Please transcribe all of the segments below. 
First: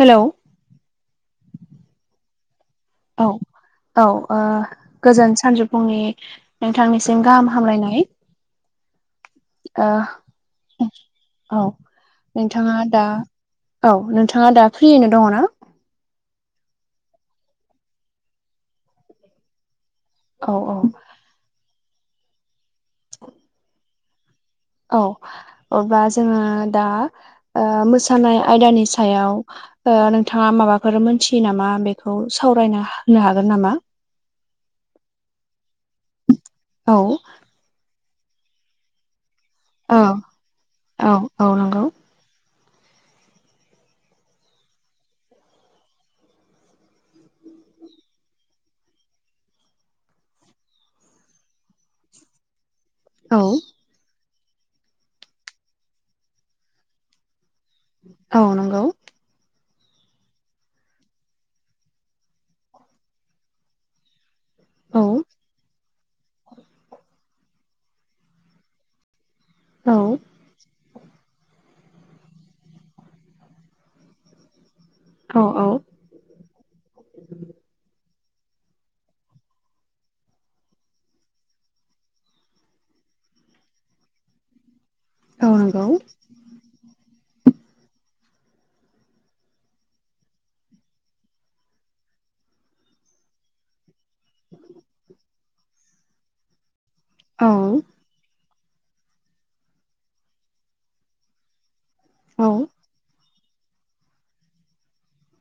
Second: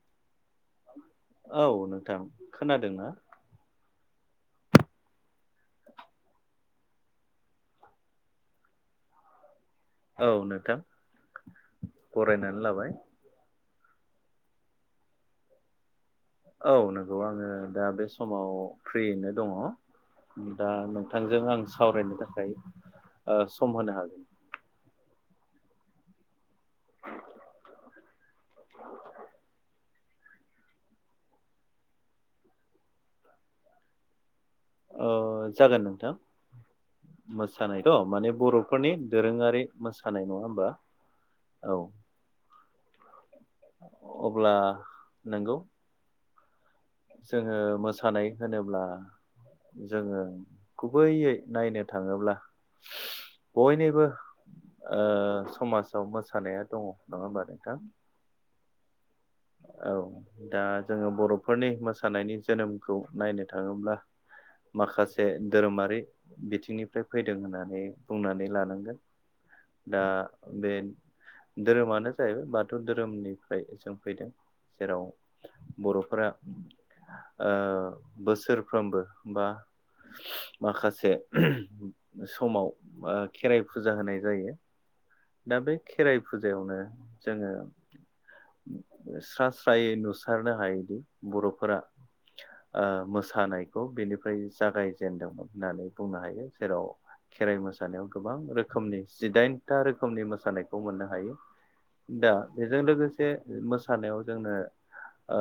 Hello औ नोंथां खोनादों औ औ गोजोन सानजौफुनि नोंथांनिसिम गाहाम हामलायनाय औ नोंथां ओ औ बरायनानै नोंथाङा लाबाय दा औ नोंथाङा दा फ्रियैनो दङना? औ नंगौ आंङो दा बे समाव फ्रियैनो दङ औ दा औ थांजों आं सावरायनो थाखाय ओ सम होनो हागोन। औ अब्ला जोङो दा मोसानाय ओ आयदानि सायाव ओ नोंथाङा माबाफोर मोनथियो नामा बेखौ सावरायना होनो हागोन नामा? ओ जागोन नोंथां औ मोसानायथ' माने बर'फोरनि दोरोङारि औ मोसानाय नङा होमबा? औ औ। नंगौ अब्ला नंगौ। जोङो मोसानाय होनोब्ला जोङो गुबैयै नायनो थाङोब्ला [unintelligible] बयनिबो ओ समाजाव मोसानाया दङ नङा होमबा नोंथां? औ नंगौ। औ। दा जोङो बर'फोरनि मोसानायनि जोनोमखौ नायनो थाङोब्ला औ माखासे धोरोमारि बिथिंनिफ्राय फैदों होननानै बुंनानै लानांगोन। औ दा बे धोरोमानो जाहैबाय बाथौ धोरोमनिफ्राय जों फैदों जेराव औ औ बर'फोरा ओ बोसोरफ्रोमबो बा माखासे समाव ओ खेराइ फुजा होनाय जायो। औ दा बे नंगौ खेराइ फुजायावनो जोङो स्रा स्रायै नुसारनो हायोदि बर'फोरा ओ मोसानायखौ बेनिफ्राय जागायजेनदोंमोन होननानै बुंनो हायो जेराव औ खेराइ मोसानायाव गोबां रोखोमनि जिदाइनथा रोखोमनि मोसानायखौ मोननो हायो। दा औ बेजों लोगोसे मोसानायाव जोंनो ओ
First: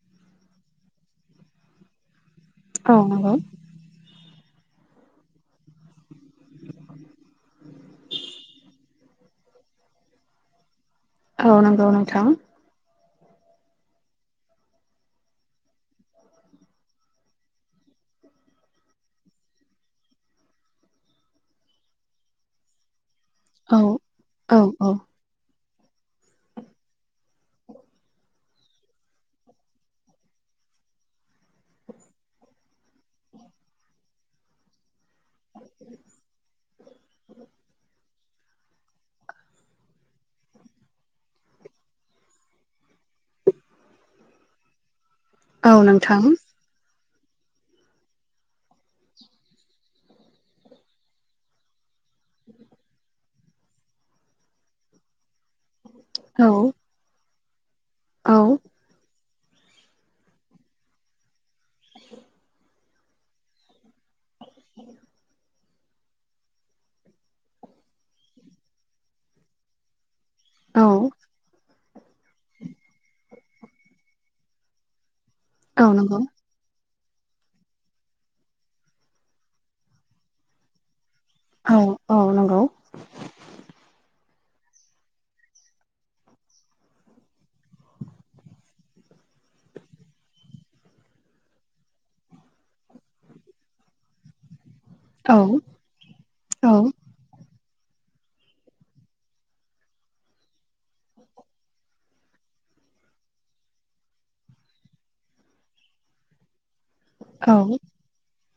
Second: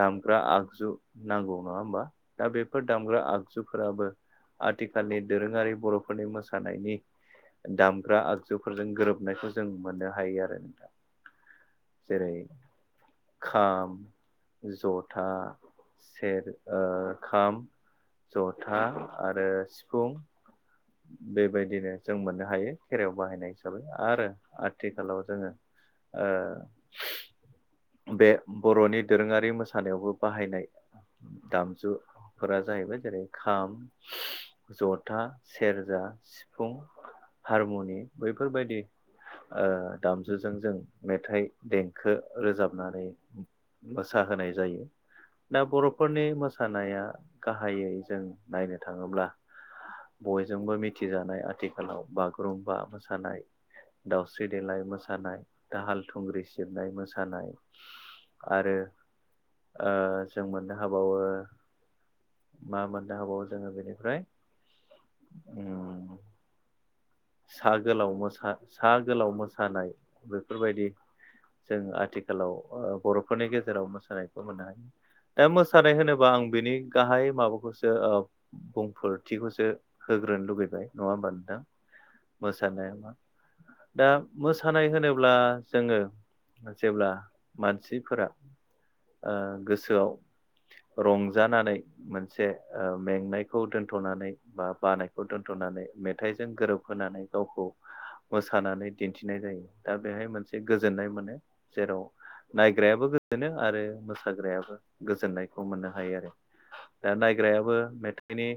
दामग्रा आगजु नांगौ नङा होमबा दा बेफोर दामग्रा नंगौ आगजु फोराबो आथिखालनि दोरोङारि बर'फोरनि मोसानायनि दामग्रा आग जुफोरजों गोरोबनायखौ जों मोननो हायो आरो नोंथां औ नंगौ नोंथां जेरै खाम, जथा, सेर ओ खाम जथा आरो सिफुं बेबायदिनो जों मोननो हायो खेरायाव बाहायनाय औ हिसाबै आरो औ औ आथिखालाव जोङो ओ बे बर'नि दोरोङारि मोसानायावबो बाहायनाय दामजु फोरा जाहैबाय जेरै खाम जथा सेरजा सिफुं। हारमनि बैफोरबायदि ओ दामजुजों जों मेथाइ देंखो रोजाबनानै मोसाहोनाय जायो दा औ नोंथां बर'फोरनि मोस सानाया गाहायै जों नायनो थाङोब्ला बयजोंबो मिथिजानाय आथिखालाव बागुरुम्बा मोस सानाय दावस्रि देलाय मोसानाय, दाहाल थुंग्रि औ सिबनाय मोसानाय औ आरो ओ जों मोननो हाबावो मा मोननो होबावो जोङो बेनिफ्राय उम्म। सा गोलाव मोसा सा गोलाव मोसानाय बेफोरबायदि औ जों आथिखालाव ओ बर'फोरनि गेजेराव मोसानायखौ मोननो हायो ओ औ मोसानाय नंगौ होनोबा आं बिनि गाहाय माबाखौसो ओ बुंफोरथिखौसो होग्रोनो लुुबैबाय नङा होमबा नोंथां? औ अ। मोसानाया मा दा मोसानाय होनोब्ला जोङो जेब्ला मानसिफोरा ओ गोसोआव रंजानानै मोनसे ओ मेंनायखौ दोनथ'नानै बा बानाय खौ औ दोनथ'नानै मेथाइजों औ गोरोबहोनानै गावखौ मोसानानै दिन्थिनाय जायो दा बेहाय मोनसे गोजोननाय मोनो जेराव नायग्रायाबो गोजोनो आरो मोसाग्रायाबो गोजोननायखौ मोननो हायो आरो दा औ नायग्रायाबो मेथा बेनि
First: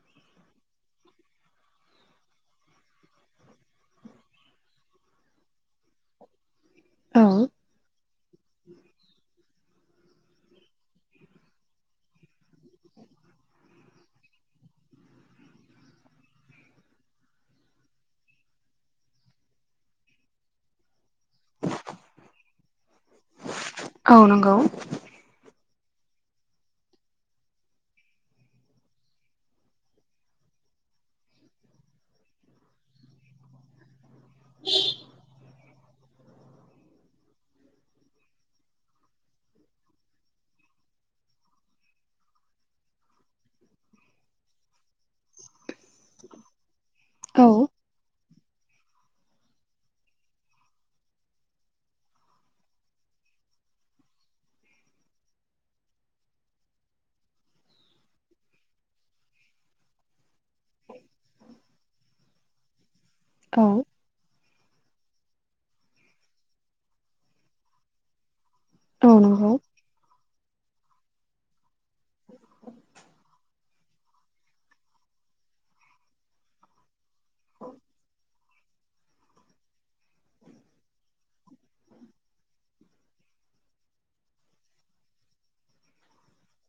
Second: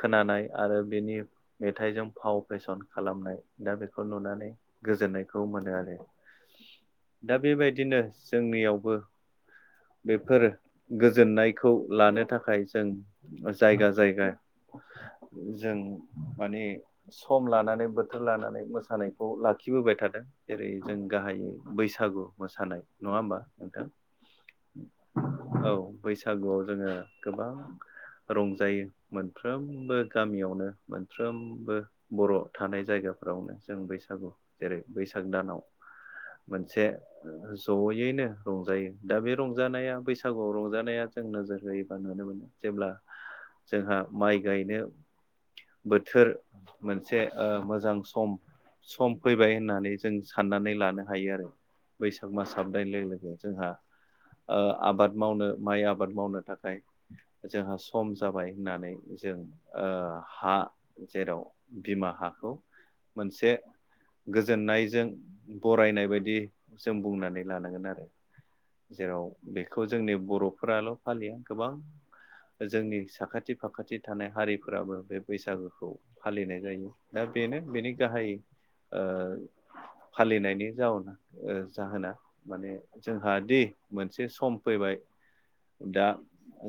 खोनानाय आरो बेनि मेथाइजों फाव फेसन खालामनाय दा बेखौ नुनानै गोजोननायखौ मोनो आरो। दा बेबायदिनो जोंनियावबो बेफोर गोजोननायखौ लानो थाखाय जों जायगा जायगा जों माने सम लानानै बोथोर लानानै मोसानायखौ लाखिबोबाय थादों जेरै जों गाहायै बैसागु मोसानाय नङा होमबा नोंथां औ नंगौ औ बैसागुआव जोङो गोबां रंजायो मोनफ्रोमबो गामियावनो मोनफ्रोमबो बर' थानाय जायगाफ्रावनो जों बैसागु जेरै बैसाग दानाव मोनसे जयैनो रंजायो दा बे रंजानाया बैसागुआव रंजानाया जों नोजोर होयोबा नुनो मोनो जेब्ला जोंहा माइ गायनो बोथोर मोनसे औ ओ मोजां सम सम फैबाय होननानै जों साननानै लानो हायो आरो बैसाग मास हाबनाय लोगो लोगो जोंहा ओ आबाद मावनो माइ आबाद मावनो थाखाय जोंहा सम जाबाय होननानै जों ओ हा जेराव बिमा हाखौ मोनसे औ गोजोननायजों बरायनाय बायदि जों बुंनानै लानांगोन आरो औ जेराव नंगौ बेखौ जोंनि बर'फोराल' फालिया गोबां जोंनि साखाथि फाखाथि थानाय हारिफोराबो बे बैसागोखौ फालिनाय जायो दा बेनो बेनि गाहाय ओ फालिनायनि जाउना ओ जाहोना माने जोंहा दि मोनसे सम फैबाय दा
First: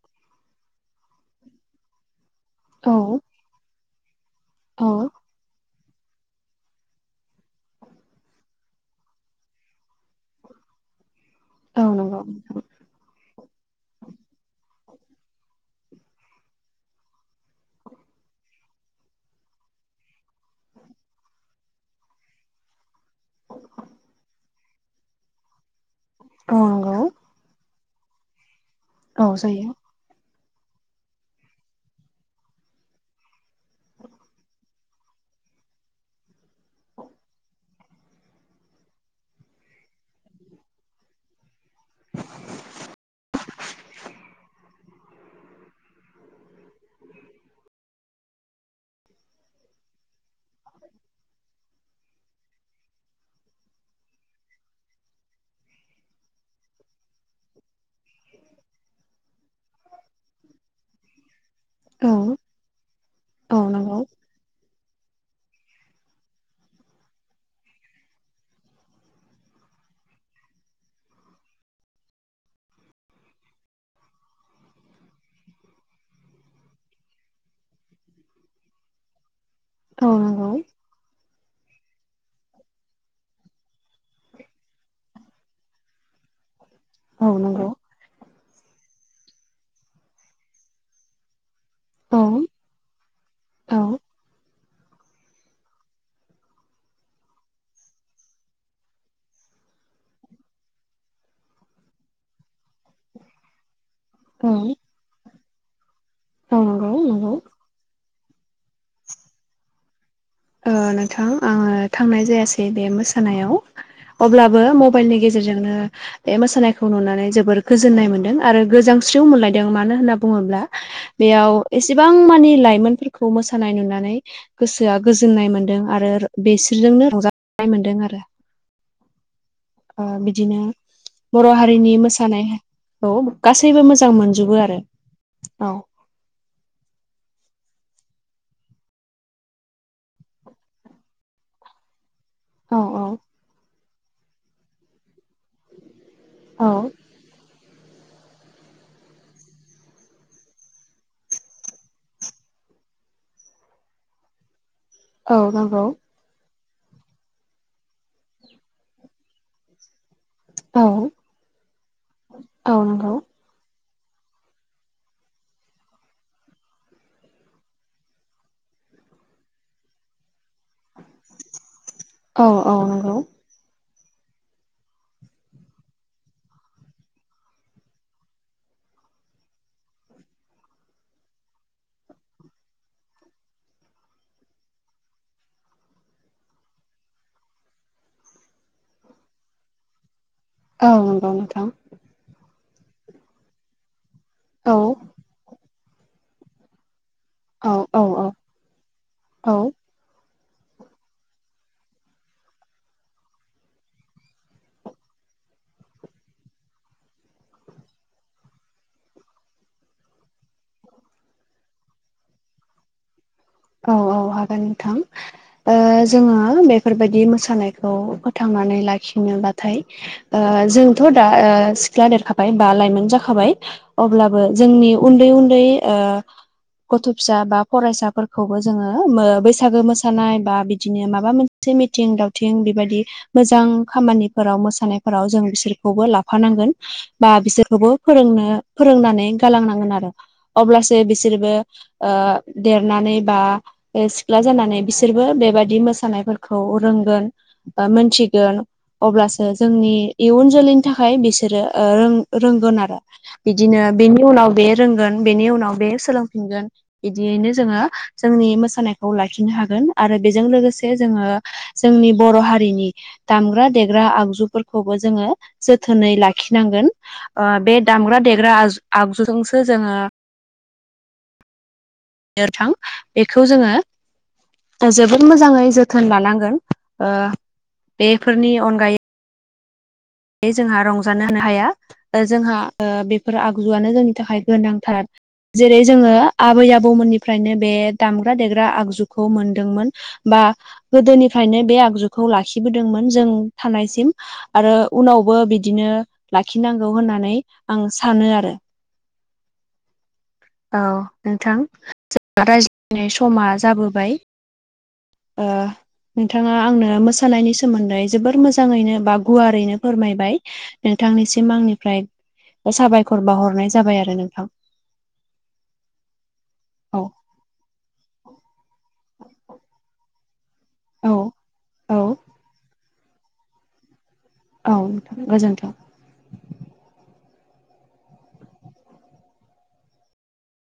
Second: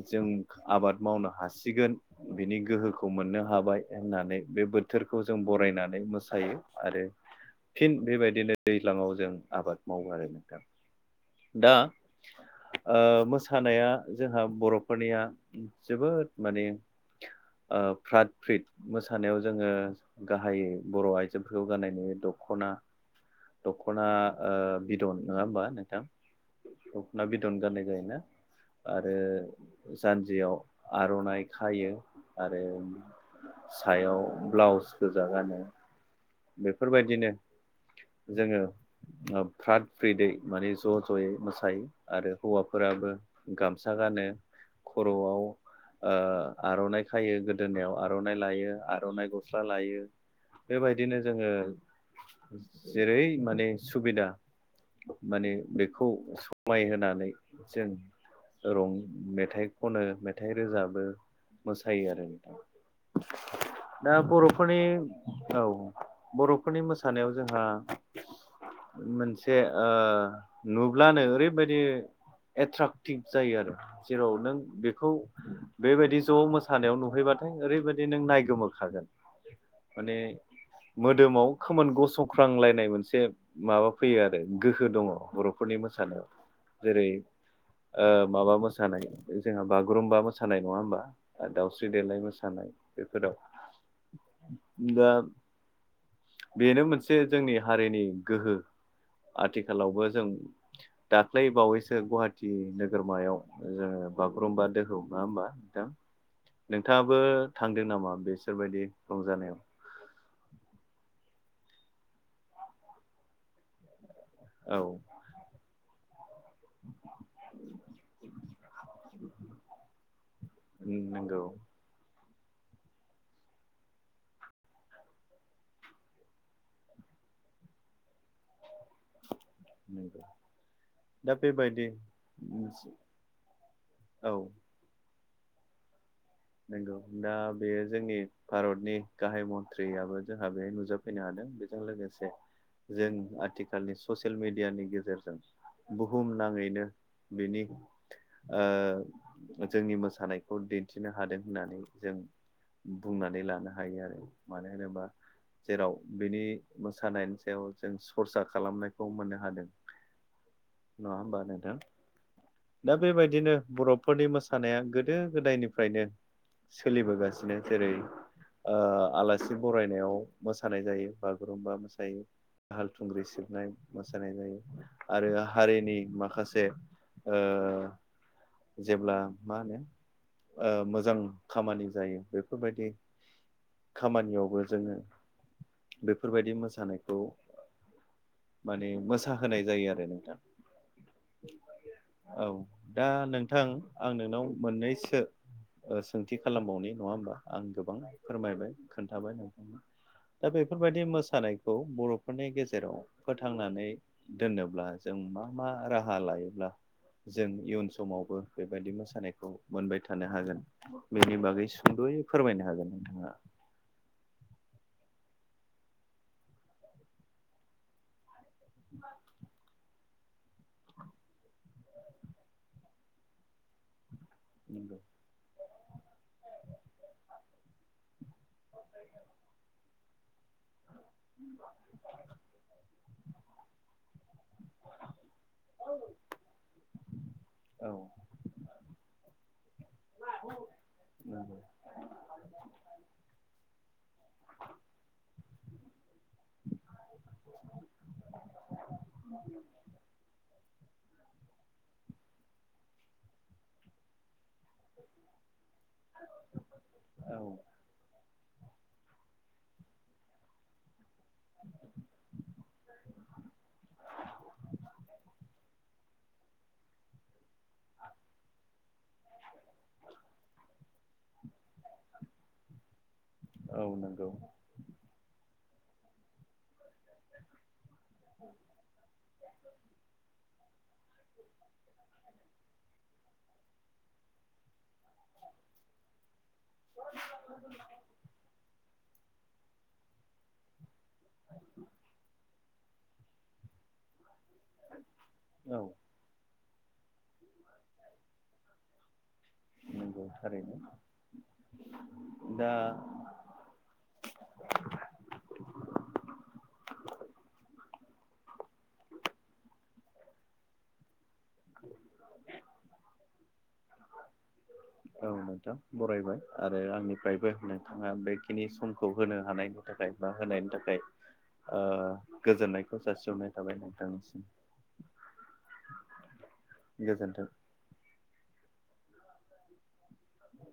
जों आबाद मावनो हासिगोन बिनि औ गोहोखौ मोननो हाबाय होननानै बे औ बोथोरखौ जों बरायनानै मोस सायो आरो फिन बेबायदिनो दैज्लाङाव जों आबाद मावो आरो नोंथां दा औ नंगौ ओ मोसानाया जोंहा बर'फोरनिया जोबोद माने ओ फ्राद फ्रिद मोस सानायाव जोङो गाहायै बर' आइजोफोरखौ गाननाय नुयो दख'ना दख'ना बिदन ओ नङा होमबा नोंथां औ नंगौ दखना बिदन गाननाय जायोना औ जायो आरो जानजियाव आर'नाइ खायो आरो सायाव ब्लाउस गोजा गानो बेफोरबायदिनो जोङो ओ फ्राद फ्रिदै माने ज' ज'यै मोसायो आरो हौवाफोराबो गामसा गानो खर'आव ओ आर'नाइ खायो गोदोनायाव आर'न [unintelligible] लायो आर'नाइ गस्ला लायो बेबायदिनो जोङो जेरै माने सुबिदा माने बेखौ समायहानै जों रं मेथाइ खनो मेथाइ रोजाबो मोसायो औ आरो नोंथां औ नंगौ दा बर' फोरनि औ बर'फोरनि मोसानायाव जोंहा मोनसे ओ नुब्लानो ओरैबायदि एट्राकटिभ जायो आरो जेराव नों बेखौ बेबायदि ज' मोसानायाव नुहैबाथाय ओरैबायदि नों नाय गोमोखागोन औ माने नंगौ मोदोमाव खोमोन गसंख्रांलायनाय मोनसे माबा फैयो आरो गोहो दङ बर'फोरनि मोसानायाव जेरै औ नंगौ माबा मोसानाय जोंहा बागुरुम्बा मोसानाय नङा होमबा दावस्रि औ देेलाय मोसानाय बेफोराव औ दा बेनो मोनसे जोंनि हारिनि गोहो आथिखालावबो जों दाख्लै बावैसो गुवाहाटि नोगोरमायाव जोङो बागुरुम्बा दोहौ नङा होमबा नोंथां नंगौ नोंथाङाबो नंगौ दों नामा बिसोरबायदि रंजानायाव ओ नोंथां आङो थांनाय जायासै बे मोसानायाव अब्लाबो औ मबाइलनि गेजेरजोंनो बे मोसा मोसानायखौ नुनानै जोबोर गोजोननाय मोनदों आरो गोजांस्रियाव मोनलायदों मानो होनना बुङोब्ला उम बेयाव एसेबां मानि लाइमोनफोरखौ मोसानाय नुनानै गोसोआ गोजोननाय मोन्दों आरो बेसोरजोंनो रंजानाय मोन्दों आरो ओ नंगौ बिदिनो दा बर' बेबायदि हारिनि मोसानाय औ गासैबो मोजां औ मोनजोबो आरो औ नंगौ दा बेयो जोंनि भारतनि गाहाय मन्थ्रियो जोंहा बे नुजोब फैनो हादों बेजों लोगोसे औ औ जों आथिखालनि ससियेल मिडियानि गेजेरजों बुहुम औ नाङैनो बिनि ओ जोंनि मोसानायखौ दिन्थि खिनो हादों होननानै जों बुंनानै लानो हायो आरो मानो होनोबा औ नंगौ जेराव बिनि मोसानायनि सायाव जों सरसा खालामनायखौ मोननो हादों औ नङा हबा नोंथां औ दा नंगौ बेबायदिनो बरफ फोरनि मोसानाया गोदो गोदायनि फ्रायनो सोलिबोगासिनो जेरै आलासि बरायनायाव मोसानाय जायो बागुरुमबा मोसायो औ औ दाहाल नंगौ थुंग्रि सिबनाय मोसानाय जायो आरो हारिनि माखासे ओ जेब्ला मा होनो ओ मोजां खामानि जायो बेफोरबायदि खामानियावबो जोङो बेफोरबायदि मोसानायखौ माने मोसाहोनाय जायो आरो नोंथां औ नंगौ नोंथां औ दा नोंथां आं नोंनाव औ मोननैसो सोंथि खालामबावनि नङा होमबा आं औ गोबां औ औ फोरमायबाय खोन्थाबाय औ नोंथांनो दा बेफोरबायदि मोसानायखौ बर'फोरनि गेजेराव फोथांनानै‌ दोनोब्ला जों मा मा राहा लायोब्ला जों इयुन समावबो बेबायदि मोसानायखौ मोनबाय था थानो हागोन बेनि बागै सुंद'यै फोरमायनो हागोन नोंथाङा औ औ हागोन नोंथां जोङो बेफोरबायदि मोसानायखौ थांनानै लाखिनोबाथाय जोंथ' दा सिख्ला देरखाबाय बा लाइमोन जाखाबाय अब्लाबो जोंनि नंगौ उन्दै उन्दै गथ' फिसा बा फरायसाफोर खौबो जोङो बैसागो मोसानाय बा बिदिनो माबा मोनसे मिथिं दाव थिं बेबायाददि मोजां खामानिफोराव मोसानायफोराव जों बिसोरखौबो लाफानांगोन बा औ बिसोरखौबो फोरोंनो फोरोंनानै गालांनांगोन आरो अब्लासो बिसोरबो नंगौ देरनानै बा सिख्ला जानानै बिसोरबो बेबादि मोसानायफोरखौ रोंगोन आ मन्थिगोन अब्लासो जोंनि इयुन जोलैनि थाखाय बिसोरो रों-रोंगोन आरो बिदिनो बेनि उनाव बे रोंगोन बेनि उनाव बे स सोलोंफिनगोन औ बिदियैनो जोङो जोंनि मोसानायखौ लाखिनो हागोन आरो बेजों लोगोसे जोङो जोंनि बर' हारिनि दामग्रा देग्रा आगजुफोरखौबो जोङो जोथोनै लाख खिनांगोन ओ बे दामग्रा देग्रा आज-आगजुजोंसो जोङो थां बेखौ जोङो औ नंगौ जोबोद मोजाङै जोथोन लानांगोन ओ बेफोरनि अनगायै बे जोंहा रंजानो होनो हाया ओ जोंहा ओ बेफोर आगजुआनो जोंनि थाखाय गोनांथार जेरै जोङो आबै आबौमोननिफ्रायनो बे दामग्रा देग्रा आगजुखौ मोनदोंमोन बा गोदोनिफ्रायनो बे आगजुखौ लाखिबोदोंमोन जों थानायसिम आरो उनावबो औ बिदिनो लाखिनांगौ होननानै आं सानो आरो नोंगौ थारै औ नोंथां जों [unintelligible] दा रायज्लायनाय समा जाबोबाय ओ नोंथाङा आंनो मोसानायनि सोमोन्दै जोबोर मोजाङैनो बा गुवारैनो फोरमायबाय। नोंथांनिसिम आंनिफ्राय साबायखर बावहरनाय जाबाय आरो नोंथां। औ नोंथां बरायबाय। आरो औ आंनिफ्रायबो नोंथाङा बे खिनि समखौ होनो हानायनि थाखाय बा होनायनि थाखाय औ औ ओ गोजोननायखौ जासिहनाय थाबाय नोंथांनिसिम। औ नोंथां गोजोन्थों। गोजोन्थों।